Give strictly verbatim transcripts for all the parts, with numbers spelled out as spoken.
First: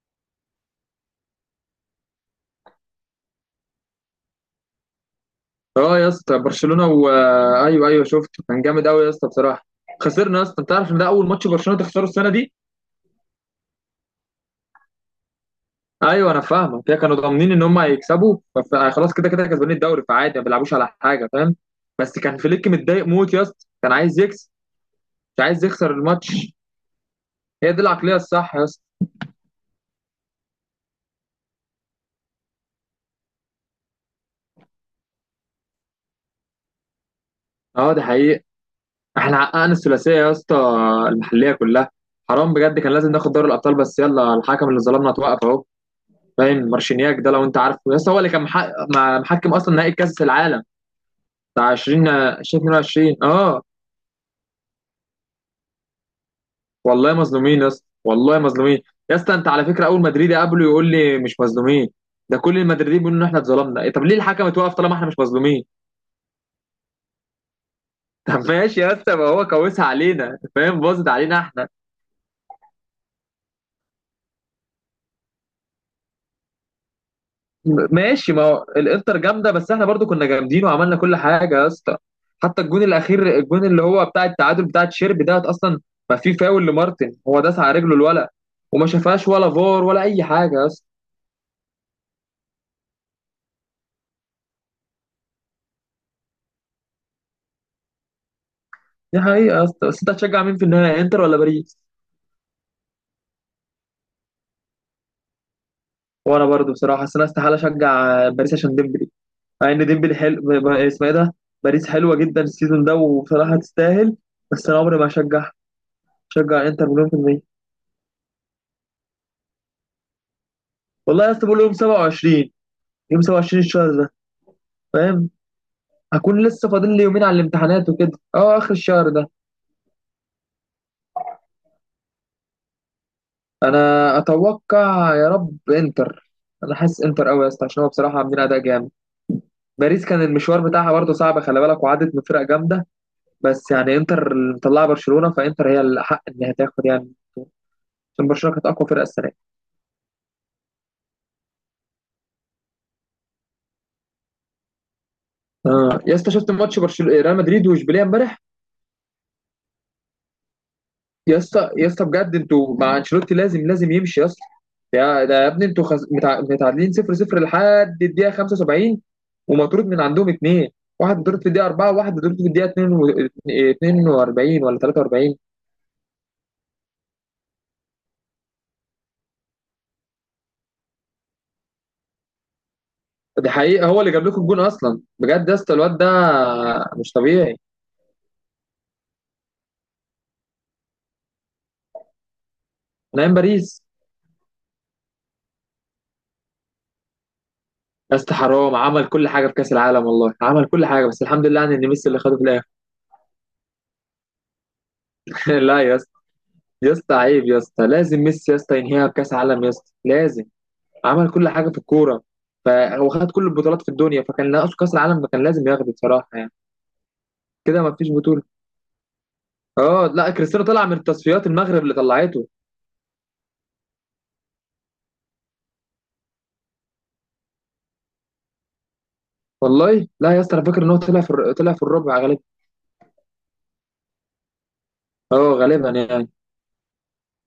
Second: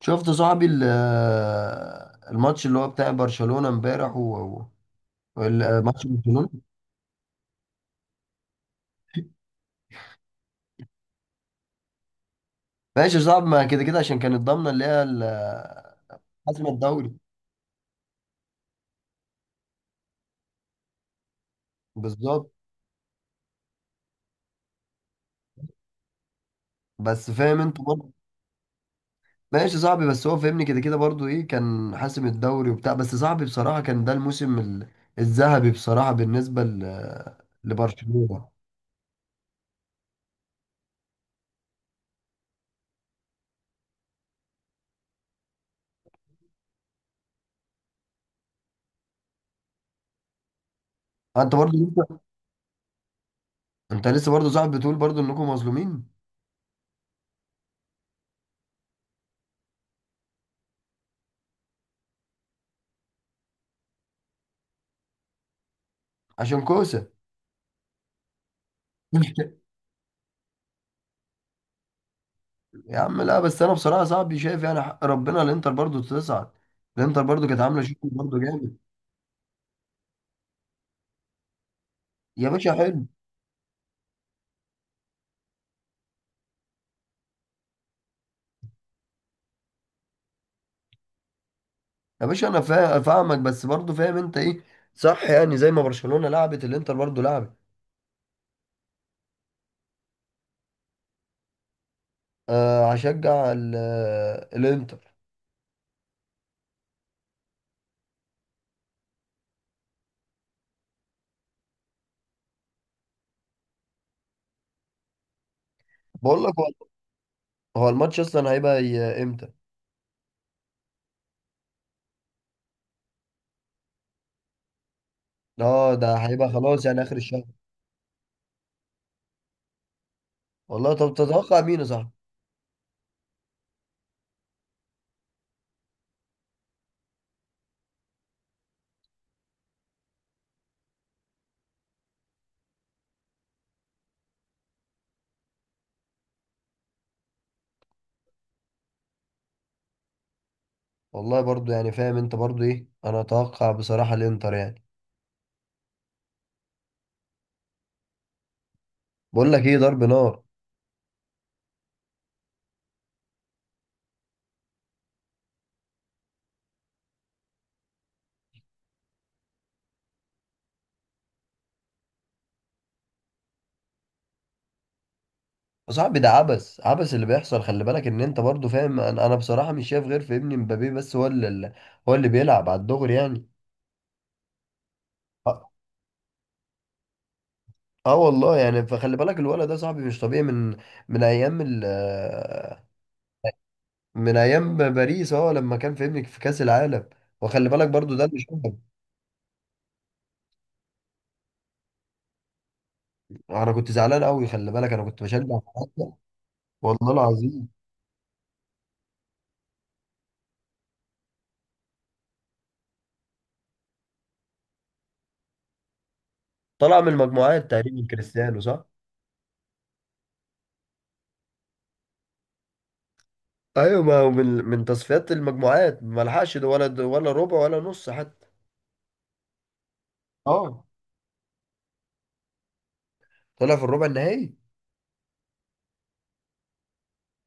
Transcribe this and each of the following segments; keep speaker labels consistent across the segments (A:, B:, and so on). A: شفت صاحبي ال- الماتش اللي هو بتاع برشلونة امبارح و و- وال-
B: اه
A: ماتش
B: يا اسطى،
A: برشلونة.
B: برشلونه و... ايوه ايوه، شفته كان جامد قوي يا اسطى بصراحه. خسرنا يا اسطى، انت عارف ان ده اول ماتش برشلونه تخسره السنه دي.
A: ماشي، صعب ما كده كده عشان كانت ضامنة اللي هي ال-
B: ايوه انا
A: حسم
B: فاهمك، هي
A: الدوري.
B: كانوا ضامنين ان هم هيكسبوا فف- خلاص كده كده كسبانين الدوري، فعادي ما بيلعبوش على حاجه، فاهم. بس كان
A: بالظبط.
B: فليك متضايق موت يا اسطى، كان عايز يكسب، مش عايز يخسر الماتش.
A: بس فاهم
B: هي
A: انت
B: دي
A: برضه.
B: العقليه الصح يا اسطى.
A: ماشي صاحبي، بس هو فاهمني كده كده برضه ايه، كان حاسم الدوري وبتاع، بس صاحبي بصراحة كان ده الموسم ال- الذهبي بصراحة بالنسبة ل-
B: اه، ده حقيقي.
A: لبرشلونة.
B: احنا حققنا الثلاثيه يا اسطى، المحليه كلها. حرام بجد، كان لازم ناخد دوري الابطال، بس يلا، الحكم اللي ظلمنا اتوقف اهو. باين مارشينياك ده لو انت عارفه، يس هو اللي كان محقق مع- محكم اصلا نهائي كاس العالم
A: انت
B: بتاع
A: برضه
B: عشرين
A: لسه-
B: ألفين واثنين وعشرين، اه.
A: انت لسه برضه صاحبي بتقول برضه انكم مظلومين.
B: والله مظلومين يا اسطى، والله مظلومين. يا اسطى، انت على فكره، اول مدريدي قابله يقول لي مش مظلومين. ده كل المدريدين بيقولوا ان احنا اتظلمنا، إيه طب ليه الحكم اتوقف طالما احنا مش مظلومين؟
A: عشان كوسة.
B: طب ماشي يا اسطى، ما هو كوسها علينا، فاهم، باظت علينا احنا.
A: يا عم لا، بس انا بصراحه صاحبي شايف يعني حق ربنا الانتر برضو تصعد. الانتر برضو كانت عامله
B: م-
A: شغل
B: ماشي،
A: برضو
B: ما هو
A: جامد.
B: الانتر جامده، بس احنا برضو كنا جامدين وعملنا كل حاجه يا اسطى.
A: يا
B: حتى
A: باشا
B: الجون
A: حلو.
B: الاخير، الجون اللي هو بتاع التعادل بتاع تشيرب، ده اصلا ما في فاول لمارتن، هو داس على رجله الولد، وما شافهاش ولا فار ولا اي حاجه يا اسطى.
A: يا باشا انا فا- فاهمك، بس برضو فاهم انت ايه. صح، يعني زي ما برشلونه لعبت الانتر برضو لعبت.
B: دي حقيقه يا اسطى، بس انت هتشجع مين في النهايه، انتر ولا باريس؟
A: آه هشجع ال- آه، الانتر.
B: وانا برضو بصراحه، بس انا استحاله اشجع باريس عشان ديمبلي. مع ان ديمبلي حلو، ب- ب- اسمه ايه ده، باريس حلوه جدا السيزون ده، وبصراحه تستاهل. بس انا عمري ما هشجع،
A: بقول لك،
B: هشجع
A: هو
B: انتر مليون في المية.
A: هو الماتش اصلا هيبقى ي- امتى؟
B: والله يا اسطى، بقول يوم سبعة وعشرين، يوم سبعة وعشرين الشهر ده، فاهم،
A: اه ده
B: اكون
A: هيبقى
B: لسه
A: خلاص
B: فاضل
A: يعني
B: لي
A: اخر
B: يومين على
A: الشهر.
B: الامتحانات وكده، اه، اخر الشهر ده.
A: والله طب تتوقع مين يا صاحبي؟
B: انا اتوقع يا رب انتر. انا حاسس انتر قوي يا اسطى، عشان هو بصراحه عاملين اداء جامد. باريس كان المشوار بتاعها برضه صعب، خلي بالك، وعدت من فرق جامده. بس يعني انتر اللي مطلعه برشلونه، فانتر هي الاحق انها تاخد يعني، عشان برشلونه كانت اقوى فرقه السنه دي.
A: والله برضو يعني فاهم انت برضو ايه، انا اتوقع بصراحه الانتر يعني.
B: اه يا اسطى، شفت ماتش برشلونه ريال مدريد واشبيليه امبارح.
A: بقول لك ايه، ضرب نار.
B: يا اسطى يا اسطى، بجد انتوا مع انشيلوتي لازم لازم يمشي يا اسطى. يا ده يا ابني، انتوا خز... متع... متعادلين صفر صفر لحد الدقيقه خمسة وسبعين، ومطرود من عندهم اثنين. واحد مطرود في الدقيقه أربعة، وواحد مطرود في الدقيقه اثنين وأربعين ولا ثلاثة وأربعين.
A: يا صاحبي ده عبث، عبث اللي بيحصل. خلي بالك ان انت برضو فاهم، انا انا بصراحة مش شايف غير في ابني مبابي، بس هو اللي هو اللي بيلعب على الدغري يعني.
B: دي حقيقه، هو اللي جاب لكم الجون اصلا بجد
A: اه.
B: يا اسطى، الواد ده مش طبيعي،
A: آه والله يعني. فخلي بالك الولد ده صاحبي مش طبيعي من من ايام ال آه،
B: نايم باريس.
A: من ايام باريس، اه لما كان في ابنك في كأس العالم. وخلي بالك برضو
B: يا
A: ده
B: اسطى
A: اللي
B: حرام،
A: شفته.
B: عمل كل حاجه في كاس العالم، والله عمل كل حاجه، بس الحمد لله يعني ان ميسي اللي خده في الاخر.
A: انا كنت زعلان قوي، خلي بالك انا كنت بشجع
B: لا يا اسطى،
A: فرنسا.
B: يا
A: والله
B: اسطى عيب يا
A: العظيم.
B: اسطى، لازم ميسي يا اسطى ينهيها بكاس عالم يا اسطى، لازم. عمل كل حاجه في الكوره، فهو خد كل البطولات في الدنيا، فكان ناقصه كاس العالم، كان لازم ياخده بصراحه يعني،
A: طلع من المجموعات
B: كده ما
A: تقريبا
B: فيش بطوله.
A: كريستيانو، صح؟
B: اه لا، كريستيانو طلع من التصفيات، المغرب اللي طلعته.
A: ايوه، ما هو من من تصفيات المجموعات ما لحقش ده، ولا ولا ربع ولا نص حتى.
B: والله لا يا اسطى، انا فاكر
A: اه
B: ان هو طلع في الر- طلع في الربع غالبا.
A: طلع في الربع النهائي.
B: اه غالبا يعني.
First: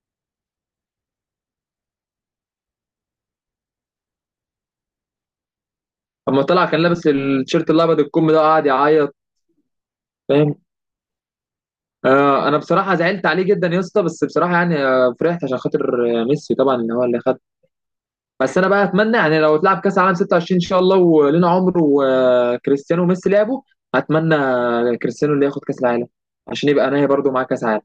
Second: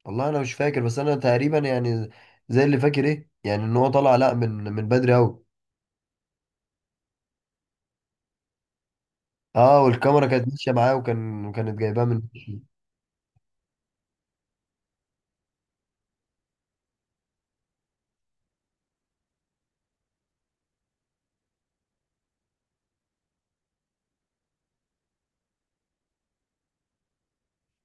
A: والله انا مش فاكر، بس انا تقريبا يعني زي اللي فاكر ايه، يعني ان هو طلع لا من من بدري قوي.
B: اما طلع كان لابس التيشيرت الابيض الكم ده وقعد يعيط،
A: اه، والكاميرا كانت
B: فاهم.
A: ماشيه معاه، وكان كانت جايباه من.
B: آه انا بصراحه زعلت عليه جدا يا اسطى، بس بصراحه يعني آه، فرحت عشان خاطر آه، ميسي طبعا ان هو اللي خد. بس انا بقى اتمنى يعني لو اتلعب كاس العالم ستة وعشرين ان شاء الله ولينا عمر، وكريستيانو وميسي لعبوا، اتمنى كريستيانو اللي ياخد كاس العالم، عشان يبقى انا برضو معاه كاس عالم،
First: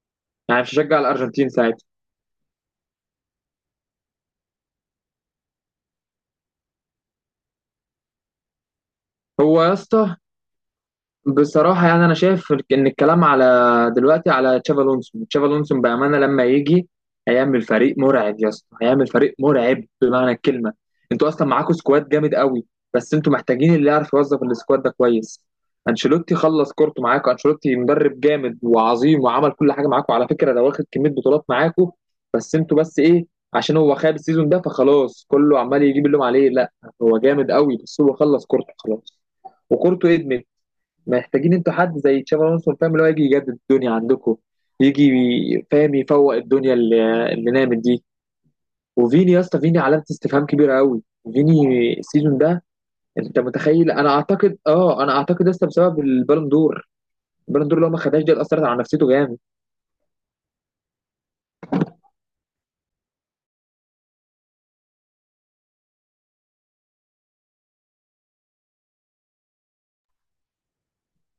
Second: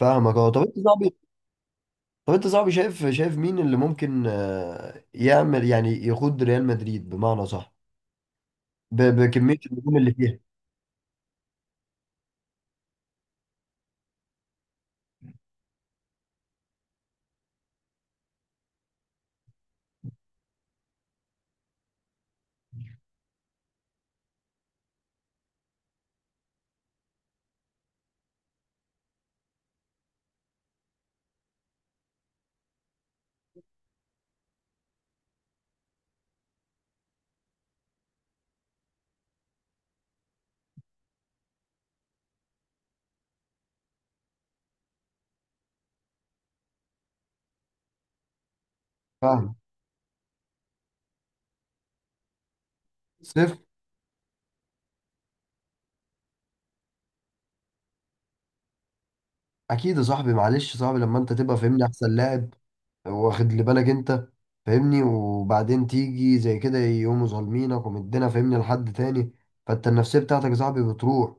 A: فاهمك، اه.
B: يعني
A: طب
B: مش
A: انت
B: هشجع
A: صاحبي
B: الارجنتين ساعتها.
A: طب انت صاحبي شايف شايف مين اللي ممكن آه، يعمل، يعني يقود ريال مدريد بمعنى صح، ب- بكميه
B: هو يا
A: النجوم اللي
B: اسطى
A: فيها.
B: بصراحة يعني أنا شايف إن الكلام على دلوقتي على تشافي ألونسو، تشافي ألونسو بأمانة لما يجي، هيعمل فريق مرعب يا اسطى، هيعمل فريق مرعب بمعنى الكلمة. أنتوا أصلا معاكوا سكواد جامد قوي، بس أنتوا محتاجين اللي يعرف يوظف السكواد ده كويس. أنشيلوتي خلص كورته معاكوا، أنشيلوتي مدرب جامد وعظيم، وعمل كل حاجة معاكوا على فكرة، ده واخد كمية بطولات معاكوا. بس أنتوا بس إيه، عشان هو خاب السيزون ده فخلاص كله عمال يجيب اللوم عليه، لا. هو جامد قوي، بس هو خلص كورته خلاص، وكورته إدمت. محتاجين انتوا حد زي تشابي الونسو، فاهم، اللي هو يجي يجدد الدنيا عندكم، يجي ي- فاهم يفوق الدنيا اللي, اللي نامت دي. وفيني يا
A: فاهم.
B: اسطى، فيني علامه استفهام كبيره قوي. فيني السيزون ده، انت
A: صفر.
B: متخيل، انا اعتقد اه انا اعتقد يا اسطى بسبب البالون دور. البالون دور لو ما خدهاش، دي اللي اثرت على نفسيته جامد.
A: اكيد يا صاحبي، معلش يا صاحبي لما انت تبقى فاهمني احسن لاعب، واخد لي بالك انت، فاهمني، وبعدين تيجي زي كده يقوموا ظالمينك ومدينا فاهمني لحد تاني، فانت النفسيه بتاعتك يا صاحبي بتروح،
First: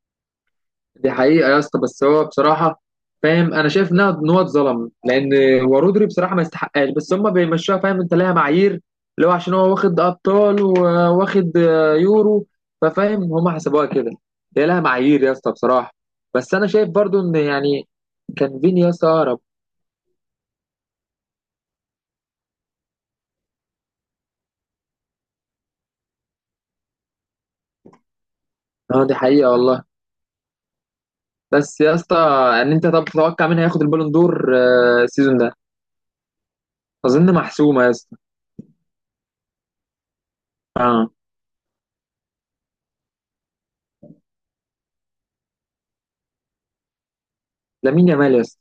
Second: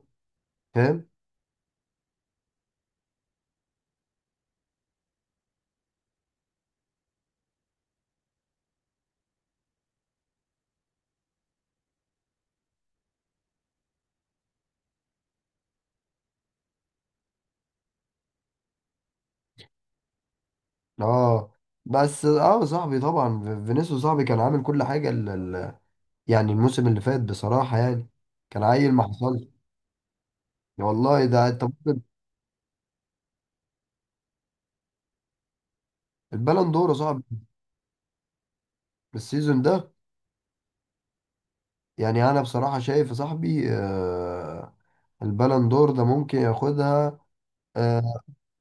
A: فاهم.
B: دي حقيقة يا اسطى، بس هو بصراحة فاهم، أنا شايف إنها إن هو اتظلم، لأن هو رودري بصراحة ما يستحقهاش، بس هما بيمشوها، فاهم، أنت ليها معايير، اللي هو عشان هو واخد أبطال وواخد آه، يورو. ففاهم، هما حسبوها كده، هي لها معايير يا اسطى بصراحة. بس أنا شايف برضو إن يعني كان فيني يا اسطى أقرب.
A: اه، بس اه صاحبي طبعا ف- فينيسيوس صاحبي كان عامل كل حاجه ال... ال- يعني الموسم اللي فات بصراحه يعني كان عيل ما
B: أه دي
A: حصلش.
B: حقيقة والله.
A: والله ده انت
B: بس يا
A: ممكن.
B: اسطى، إن أنت طب تتوقع مين هياخد البالون دور آه، السيزون ده؟
A: البالون دور يا صاحبي
B: أظن محسومة يا اسطى.
A: السيزون ده،
B: أه
A: يعني انا بصراحه شايف يا صاحبي آه، البالون دور ده ممكن ياخدها. آه.
B: لامين يامال يا اسطى.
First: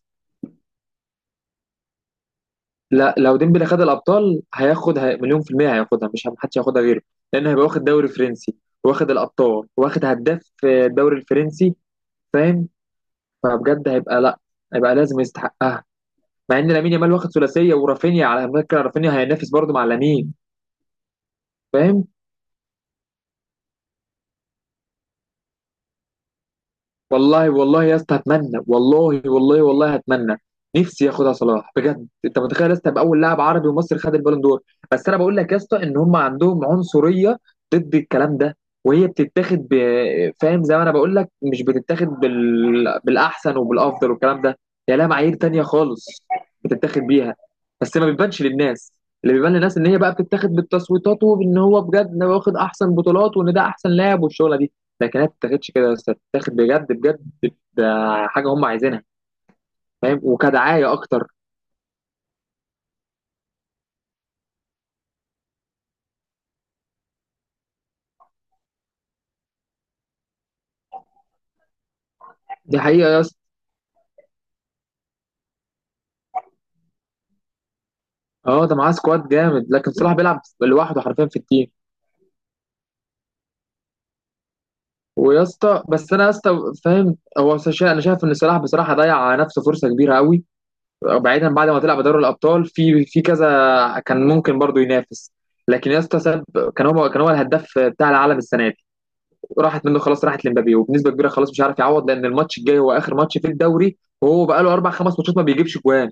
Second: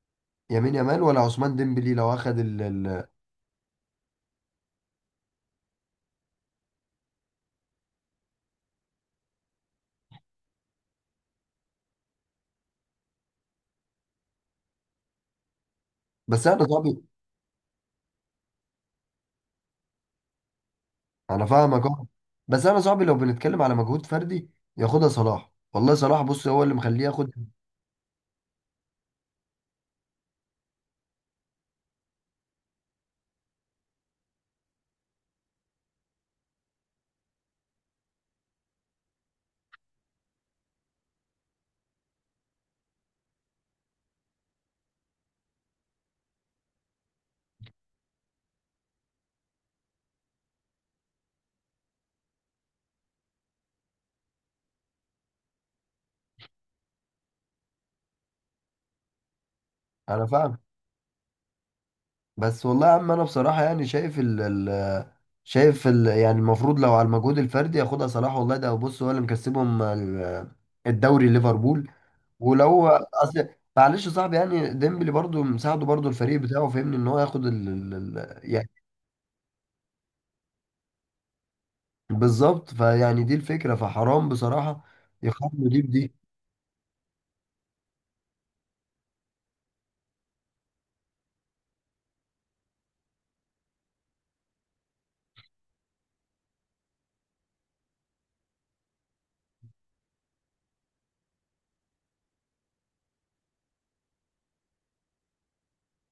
A: يمين يامال ولا عثمان ديمبلي لو اخد ال... ال...
B: لا، لو ديمبلي خد الابطال هياخد، هي... مليون في المية هياخدها، مش هم- محدش هياخدها غيره. لان هيبقى واخد دوري فرنسي، واخد الابطال، واخد هداف في الدوري الفرنسي، فاهم. فبجد هيبقى لا، هيبقى لازم يستحقها.
A: بس
B: مع
A: انا
B: ان لامين
A: صاحبي،
B: يامال واخد ثلاثية ورافينيا، على فكرة رافينيا هينافس برضه مع لامين،
A: انا فاهمك
B: فاهم.
A: اه. بس انا صاحبي لو بنتكلم على مجهود فردي ياخدها صلاح، والله صلاح بص هو اللي مخليه ياخد.
B: والله والله يا اسطى هتمنى، والله والله والله هتمنى، نفسي ياخدها صلاح بجد. انت متخيل يا اسطى، يبقى اول لاعب عربي ومصري خد البالون دور. بس انا بقول لك يا اسطى، ان هم عندهم عنصريه ضد الكلام ده. وهي بتتاخد ب... فاهم، زي ما انا بقول لك، مش بتتاخد بال... بالاحسن وبالافضل والكلام ده. هي لها معايير تانية خالص بتتاخد بيها، بس ما بتبانش للناس. اللي بيبان للناس ان هي بقى بتتاخد بالتصويتات، وان هو بجد إن هو واخد احسن بطولات وان ده احسن لاعب والشغله دي. لكن هي ما بتتاخدش كده، بس بتتاخد بجد بجد، ده حاجه هم عايزينها، فاهم،
A: انا فاهم.
B: وكدعايه اكتر.
A: بس والله يا عم انا بصراحه يعني شايف ال ال شايف ال يعني المفروض لو على المجهود الفردي ياخدها صلاح، والله ده بص هو اللي مكسبهم ال- الدوري ليفربول.
B: دي
A: ولو
B: حقيقه يا اسطى.
A: اصل معلش يا صاحبي، يعني ديمبلي برضو مساعده برضو الفريق بتاعه، فهمني ان هو ياخد ال ال- ال-
B: اه،
A: يعني.
B: ده معاه سكواد جامد، لكن صلاح بيلعب لوحده حرفيا في التيم.
A: بالظبط، فيعني دي الفكره، فحرام بصراحه
B: ويا
A: يقارنوا دي
B: اسطى،
A: بدي.
B: بس انا يا اسطى فاهم، هو شا- انا شايف ان صلاح بصراحه ضيع على نفسه فرصه كبيره قوي. بعيدا، بعد ما طلع بدوري الابطال في في كذا كان ممكن برضه ينافس، لكن يا اسطى ساب. كان هو كان هو الهداف بتاع العالم السنه دي، راحت منه خلاص، راحت لمبابي وبنسبه كبيره، خلاص مش عارف يعوض، لان الماتش الجاي هو اخر ماتش في الدوري، وهو بقى له اربع خمس ماتشات ما بيجيبش جوان،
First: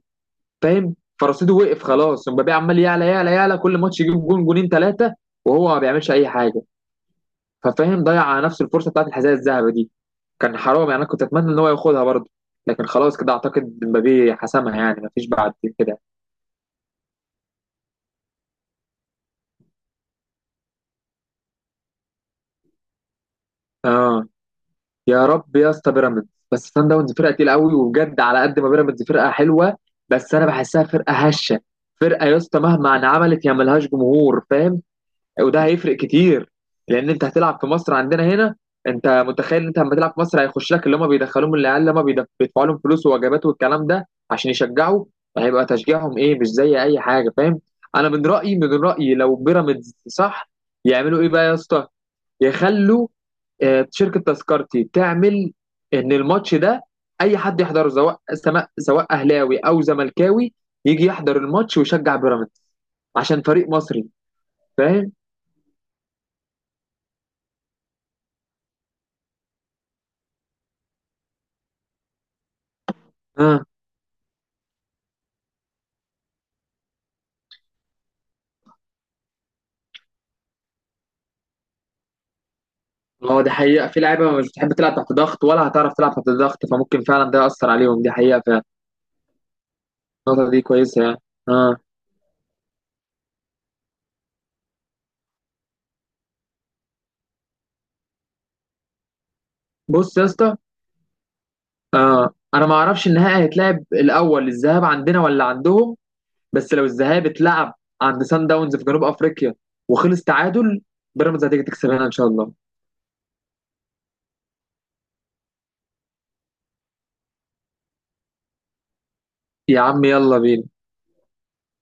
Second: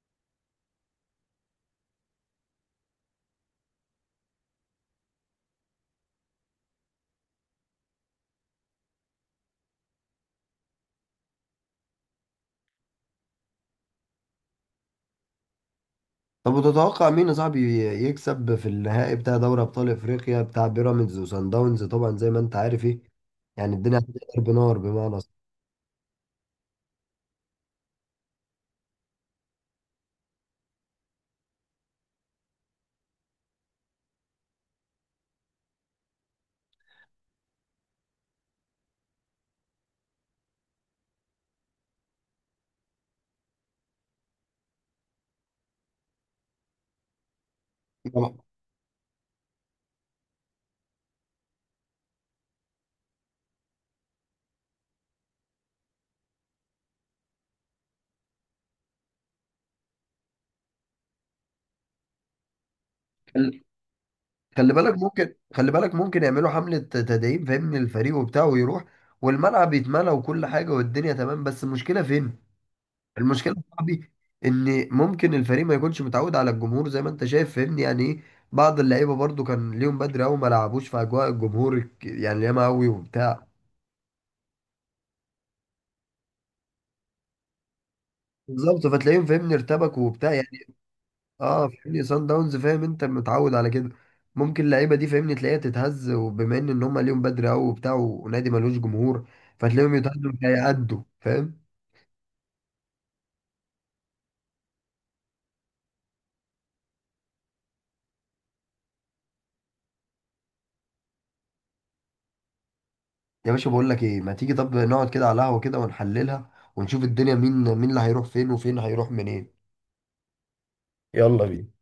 B: فاهم. فرصيده وقف خلاص، مبابي عمال يعلى يعلى يعلى، كل ماتش يجيب جون جونين ثلاثه، وهو ما بيعملش اي حاجه. ففاهم، ضيع على نفسه الفرصه بتاعت الحذاء الذهبي دي، كان حرام يعني، انا كنت اتمنى ان هو ياخدها برضه، لكن خلاص كده اعتقد مبابي حسمها يعني، ما فيش بعد كده.
A: طب وتتوقع مين يا صاحبي يكسب في النهائي بتاع دوري ابطال افريقيا بتاع بيراميدز وسان داونز؟ طبعا زي ما انت عارف، ايه يعني الدنيا
B: اه،
A: هتضرب نار بمعنى
B: يا
A: اصح.
B: رب يا اسطى بيراميدز. بس سان داونز فرقه تقيله قوي، وبجد على قد ما بيراميدز فرقه حلوه، بس انا بحسها فرقه هشه. فرقه يا اسطى مهما انعملت هي ملهاش جمهور، فاهم، وده هيفرق كتير. لان انت هتلعب في مصر عندنا هنا، انت متخيل ان انت لما تلعب في مصر هيخش لك اللي هم بيدخلوهم، العيال اللي هم بيدف- بيدفعوا لهم فلوس ووجبات والكلام ده عشان يشجعوا، هيبقى تشجيعهم ايه مش زي اي حاجه، فاهم. انا من
A: طبعاً.
B: رايي من رايي لو بيراميدز صح، يعملوا ايه بقى يا اسطى، يخلوا آه، شركه تذكرتي تعمل ان الماتش ده اي حد يحضره، سواء سما- سواء اهلاوي او زملكاوي، يجي يحضر الماتش ويشجع بيراميدز عشان
A: خل-
B: فريق مصري،
A: خلي بالك
B: فاهم.
A: ممكن خلي بالك ممكن يعملوا حملة تدعيم، فاهمني الفريق وبتاع، ويروح والملعب يتملى وكل حاجة والدنيا تمام. بس المشكلة فين؟ المشكلة يا
B: اه
A: صاحبي ان ممكن الفريق ما يكونش متعود على الجمهور زي ما انت شايف، فاهمني يعني ايه، بعض اللعيبة برضو كان ليهم بدري قوي، ما لعبوش في اجواء الجمهور الك- يعني ياما قوي
B: ما هو
A: وبتاع.
B: دي حقيقه، في لعيبه مش بتحب تلعب تحت ضغط ولا هتعرف تلعب تحت ضغط، فممكن فعلا ده ياثر عليهم، دي حقيقه فعلا.
A: بالظبط، فتلاقيهم فاهمني ارتبك وبتاع
B: النقطه دي
A: يعني.
B: كويسه يعني.
A: اه
B: اه،
A: فاهمني سان داونز، فاهم انت متعود على كده. ممكن اللعيبه دي فاهمني تلاقيها تتهز، وبما ان ان هم ليهم بدري قوي وبتاع، ونادي ملوش جمهور، فتلاقيهم
B: بص يا
A: يتهزوا مش
B: اسطى،
A: هيأدوا، فاهم.
B: آه. انا ما اعرفش النهائي هيتلعب الاول الذهاب عندنا ولا عندهم. بس لو الذهاب اتلعب عند سان داونز في جنوب افريقيا وخلص تعادل، بيراميدز هتيجي تكسب هنا ان شاء الله.
A: يا باشا بقول لك ايه، ما تيجي طب نقعد كده على قهوه كده ونحللها، ونشوف الدنيا مين، مين اللي هيروح فين وفين هيروح منين.
B: يا عم يلا بينا.
A: يلا بينا.